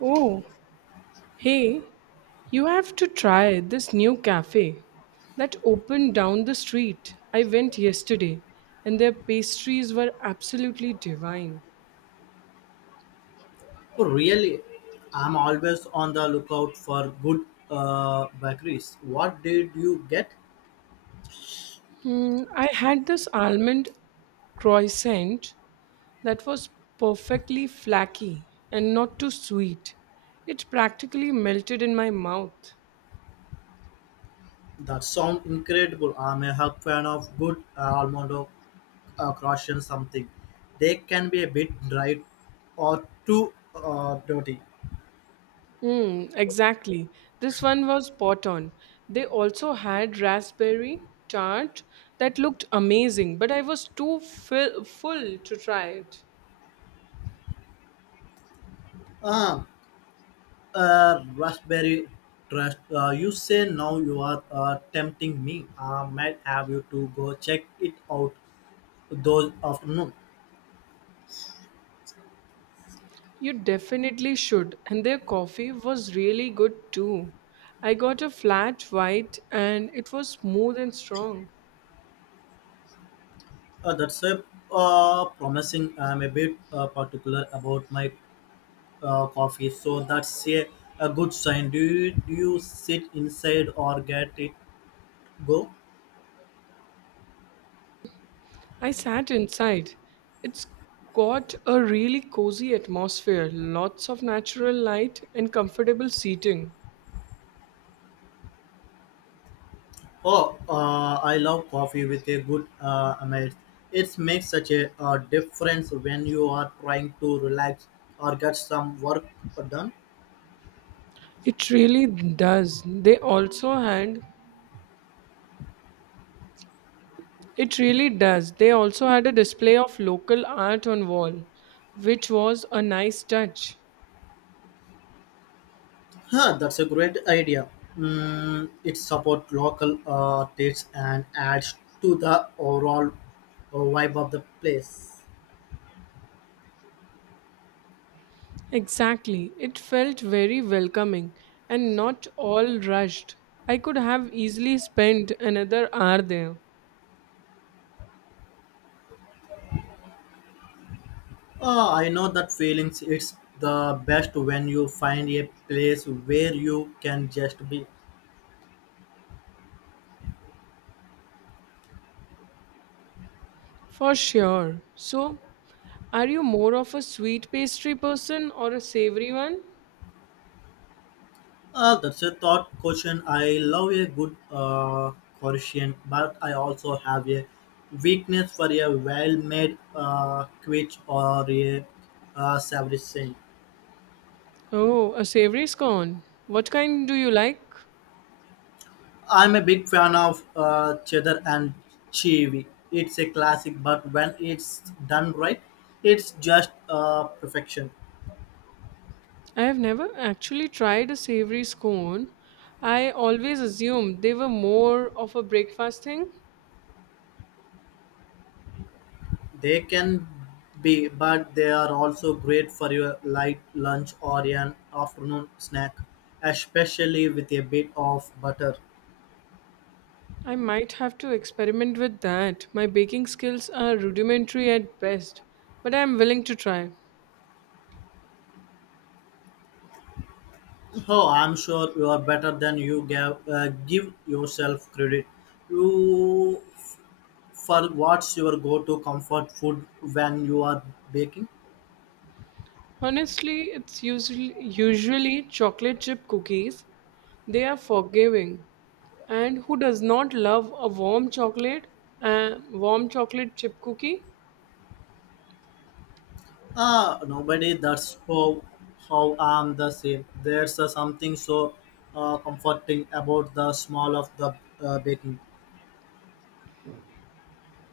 Oh, hey, you have to try this new cafe that opened down the street. I went yesterday and their pastries were absolutely divine. Oh really, I'm always on the lookout for good bakeries. What did you get? I had this almond croissant that was perfectly flaky and not too sweet. It practically melted in my mouth. That sound incredible. I'm a hub fan of good almond or croissant something. They can be a bit dry or too dirty. Hmm, exactly. This one was spot on. They also had raspberry tart that looked amazing, but I was full to try it. Ah, Raspberry trust. You say now you are tempting me. I might have you to go check it out those afternoon. You definitely should, and their coffee was really good too. I got a flat white and it was smooth and strong. That's a promising. I'm a bit particular about my coffee, so a good sign. Do you sit inside or get it go? I sat inside. It's got a really cozy atmosphere, lots of natural light, and comfortable seating. Oh, I love coffee with a good amid. It makes such a difference when you are trying to relax or get some work done. It really does. They also had it really does. They also had a display of local art on wall, which was a nice touch. Huh, that's a great idea. Mm, it supports local artists and adds to the overall vibe of the place. Exactly. It felt very welcoming and not all rushed. I could have easily spent another hour there. I know that feelings. It's the best when you find a place where you can just be. For sure. So, are you more of a sweet pastry person or a savory one? That's a thought question. I love a good question, but I also have a weakness for a well-made quiche or a savory thing. Oh, a savory scone. What kind do you like? I'm a big fan of cheddar and cheese. It's a classic, but when it's done right, it's just perfection. I have never actually tried a savory scone. I always assumed they were more of a breakfast thing. They can be, but they are also great for your light lunch or an afternoon snack, especially with a bit of butter. I might have to experiment with that. My baking skills are rudimentary at best, but I am willing to try. Oh, I'm sure you are better than you give yourself credit. You, for what's your go-to comfort food when you are baking? Honestly, it's usually chocolate chip cookies. They are forgiving. And who does not love a a warm chocolate chip cookie? Ah, nobody. That's how I'm the same. There's something so comforting about the smell of the baking.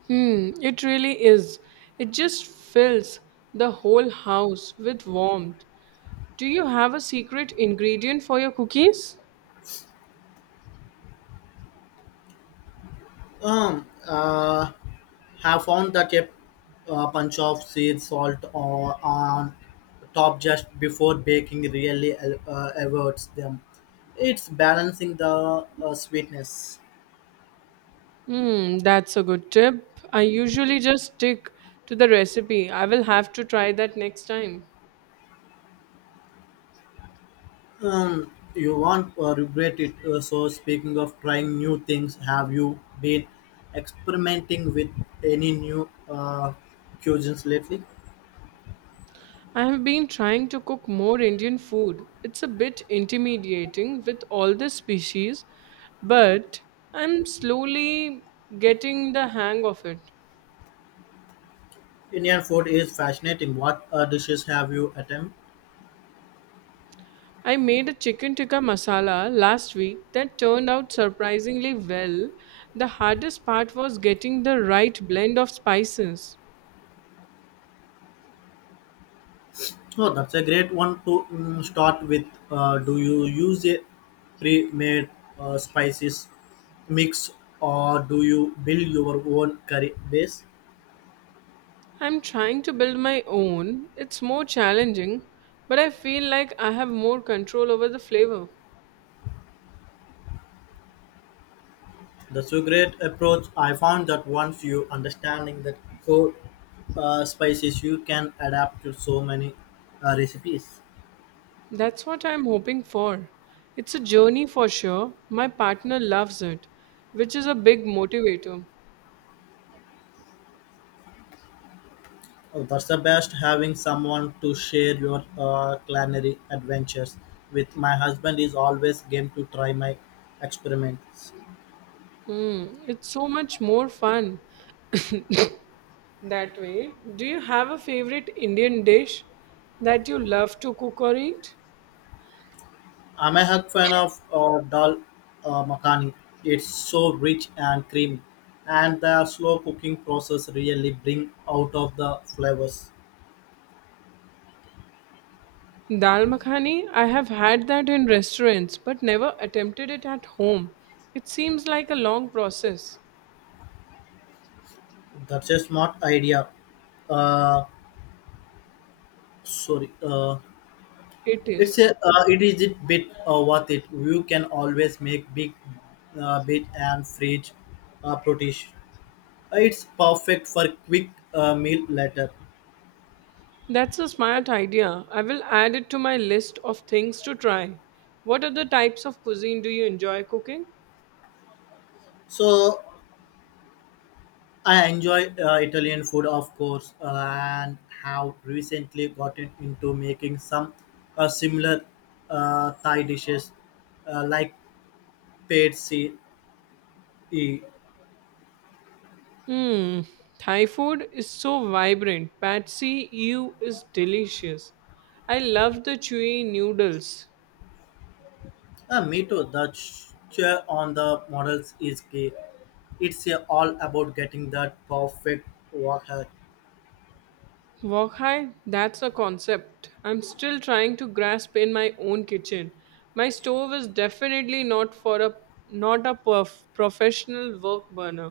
Hmm, it really is. It just fills the whole house with warmth. Do you have a secret ingredient for your cookies? Um, uh, have found that a punch of sea salt or on top just before baking really averts them. It's balancing the sweetness. Hmm, that's a good tip. I usually just stick to the recipe. I will have to try that next time. Um, you won't regret it. So, speaking of trying new things, have you been experimenting with any new cuisines lately? I have been trying to cook more Indian food. It's a bit intimidating with all the species, but I'm slowly getting the hang of it. Indian food is fascinating. What dishes have you attempted? I made a chicken tikka masala last week that turned out surprisingly well. The hardest part was getting the right blend of spices. Oh, that's a great one to start with. Do you use a pre-made spices mix, or do you build your own curry base? I'm trying to build my own. It's more challenging, but I feel like I have more control over the flavor. That's a great approach. I found that once you understanding the core spices, you can adapt to so many recipes. That's what I'm hoping for. It's a journey for sure. My partner loves it, which is a big motivator. Oh, that's the best having someone to share your culinary adventures with. My husband is always game to try my experiments. Hmm, it's so much more fun that way. Do you have a favorite Indian dish that you love to cook or eat? I'm a hug fan of dal makhani. It's so rich and creamy, and the slow cooking process really bring out of the flavors. Dal makhani, I have had that in restaurants but never attempted it at home. It seems like a long process. That's a smart idea. Uh, sorry. It is. It is a bit worth it. You can always make big bit and fridge protein. It's perfect for quick meal later. That's a smart idea. I will add it to my list of things to try. What other types of cuisine do you enjoy cooking? So I enjoy Italian food, of course, and have recently gotten into making some similar Thai dishes like pad see Hmm, Thai food is so vibrant. Patsy Ew is delicious. I love the chewy noodles. Me too. The chair on the models is key. It's all about getting that perfect workout. Wok high? That's a concept I'm still trying to grasp in my own kitchen. My stove is definitely not a professional work burner.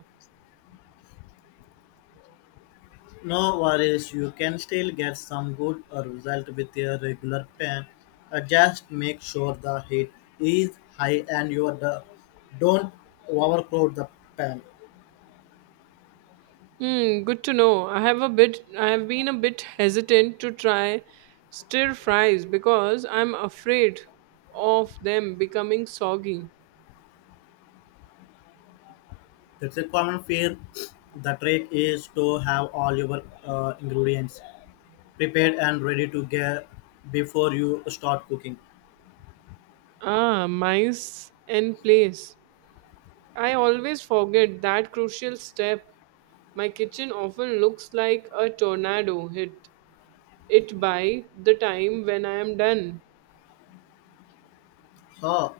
No worries, you can still get some good result with your regular pen. Just make sure the heat is high and don't overcrowd the pen. Hmm, good to know. I have been a bit hesitant to try stir fries because I'm afraid of them becoming soggy. That's a common fear. The trick is to have all your ingredients prepared and ready to get before you start cooking. Ah, mice and place. I always forget that crucial step. My kitchen often looks like a tornado hit it by the time when I am done. Oh,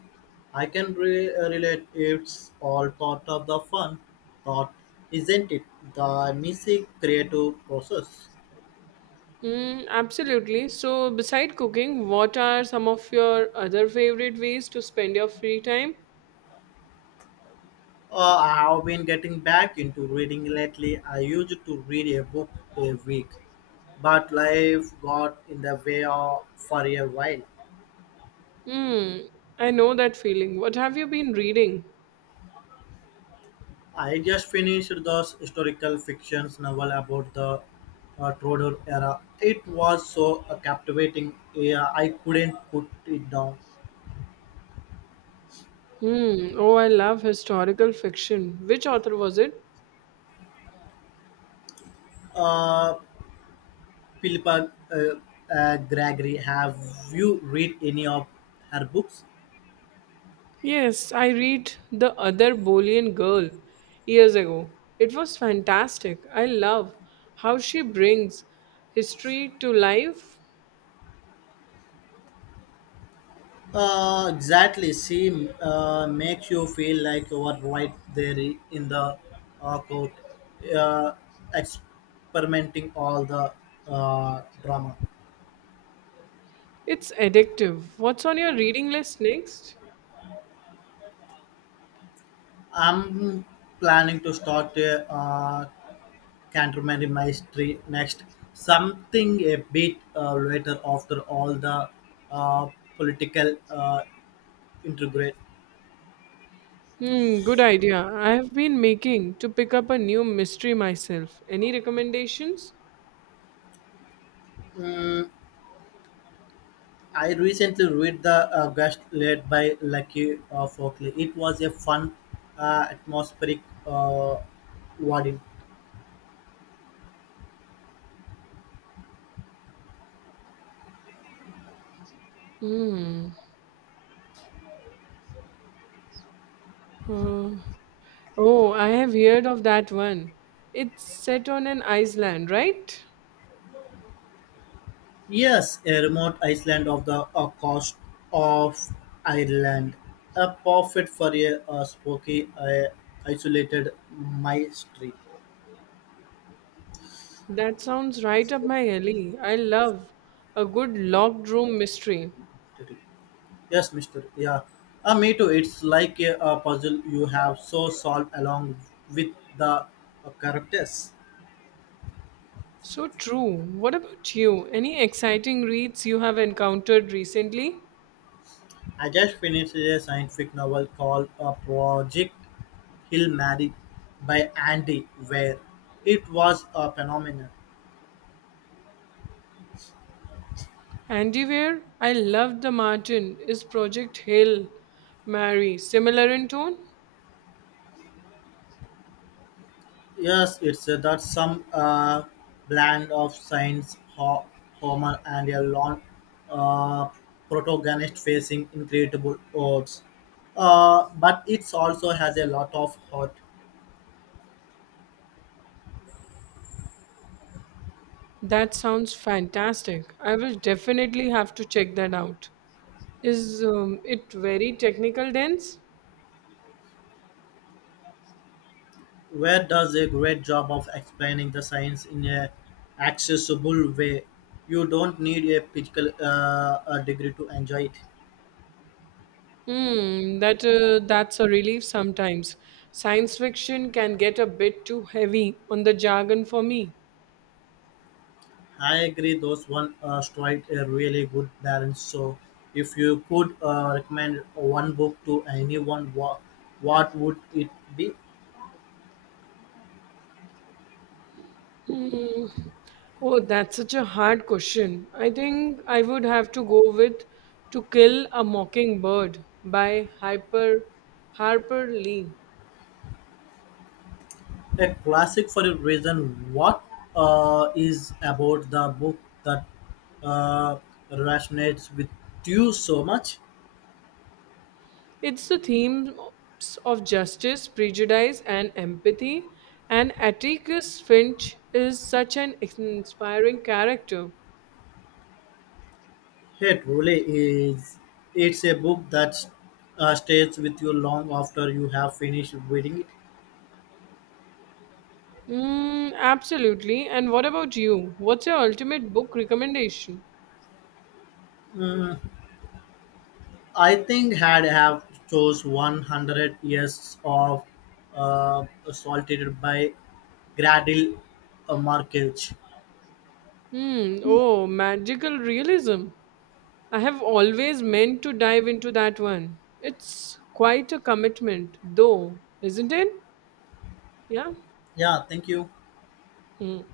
I can relate. It's all part of the fun, thought, isn't it? The messy creative process. Hmm, absolutely. So, beside cooking, what are some of your other favorite ways to spend your free time? I have been getting back into reading lately. I used to read a book a week, but life got in the way of, for a while. Hmm, I know that feeling. What have you been reading? I just finished this historical fiction novel about the Tudor era. It was so captivating. Yeah, I couldn't put it down. Hmm, oh, I love historical fiction. Which author was it? Uh, Philippa Gregory. Have you read any of her books? Yes, I read The Other Bolian Girl years ago. It was fantastic. I love how she brings history to life. Exactly. She makes you feel like you are right there in the court, uh, experimenting all the drama. It's addictive. What's on your reading list next? I'm planning to start a Canterbury Mystery next. Something a bit later after all the uh, political integrate. Hmm, good idea. I have been making to pick up a new mystery myself. Any recommendations? I recently read The Guest led by Lucky Folkley. It was a fun, atmospheric uh, reading. Hmm. Uh, oh, I have heard of that one. It's set on an island, right? Yes, a remote island of the coast of Ireland. A perfect for a spooky, isolated mystery. That sounds right up my alley. I love a good locked room mystery. Yes, Mister. Yeah. Me too. It's like a puzzle you have so solved along with the characters. So true. What about you? Any exciting reads you have encountered recently? I just finished a scientific novel called Project Hill Mary by Andy Weir. It was a phenomenon. Andiware, I loved the Martin. Is Project Hill Mary similar in tone? Yes, it's that some blend of science, Homer, and a long uh, protagonist facing incredible odds. But it also has a lot of heart. That sounds fantastic. I will definitely have to check that out. Is it very technical dense? Where does a great job of explaining the science in a accessible way. You don't need a physical a degree to enjoy it. Hmm, that's a relief sometimes. Science fiction can get a bit too heavy on the jargon for me. I agree. Those one strike a really good balance. So, if you could recommend one book to anyone, what would it be? Hmm. Oh, that's such a hard question. I think I would have to go with To Kill a Mockingbird by Hyper Harper Lee. A classic for a reason. What is about the book that uh, resonates with you so much? It's the themes of justice, prejudice, and empathy, and Atticus Finch is such an inspiring character. It really is. It's a book that stays with you long after you have finished reading it. Mm, absolutely. And what about you? What's your ultimate book recommendation? Mm, I think had have chose 100 years of assaulted by Gradil Markage. Hmm. Oh, magical realism. I have always meant to dive into that one. It's quite a commitment, though, isn't it? Yeah. Yeah, thank you. Hmm.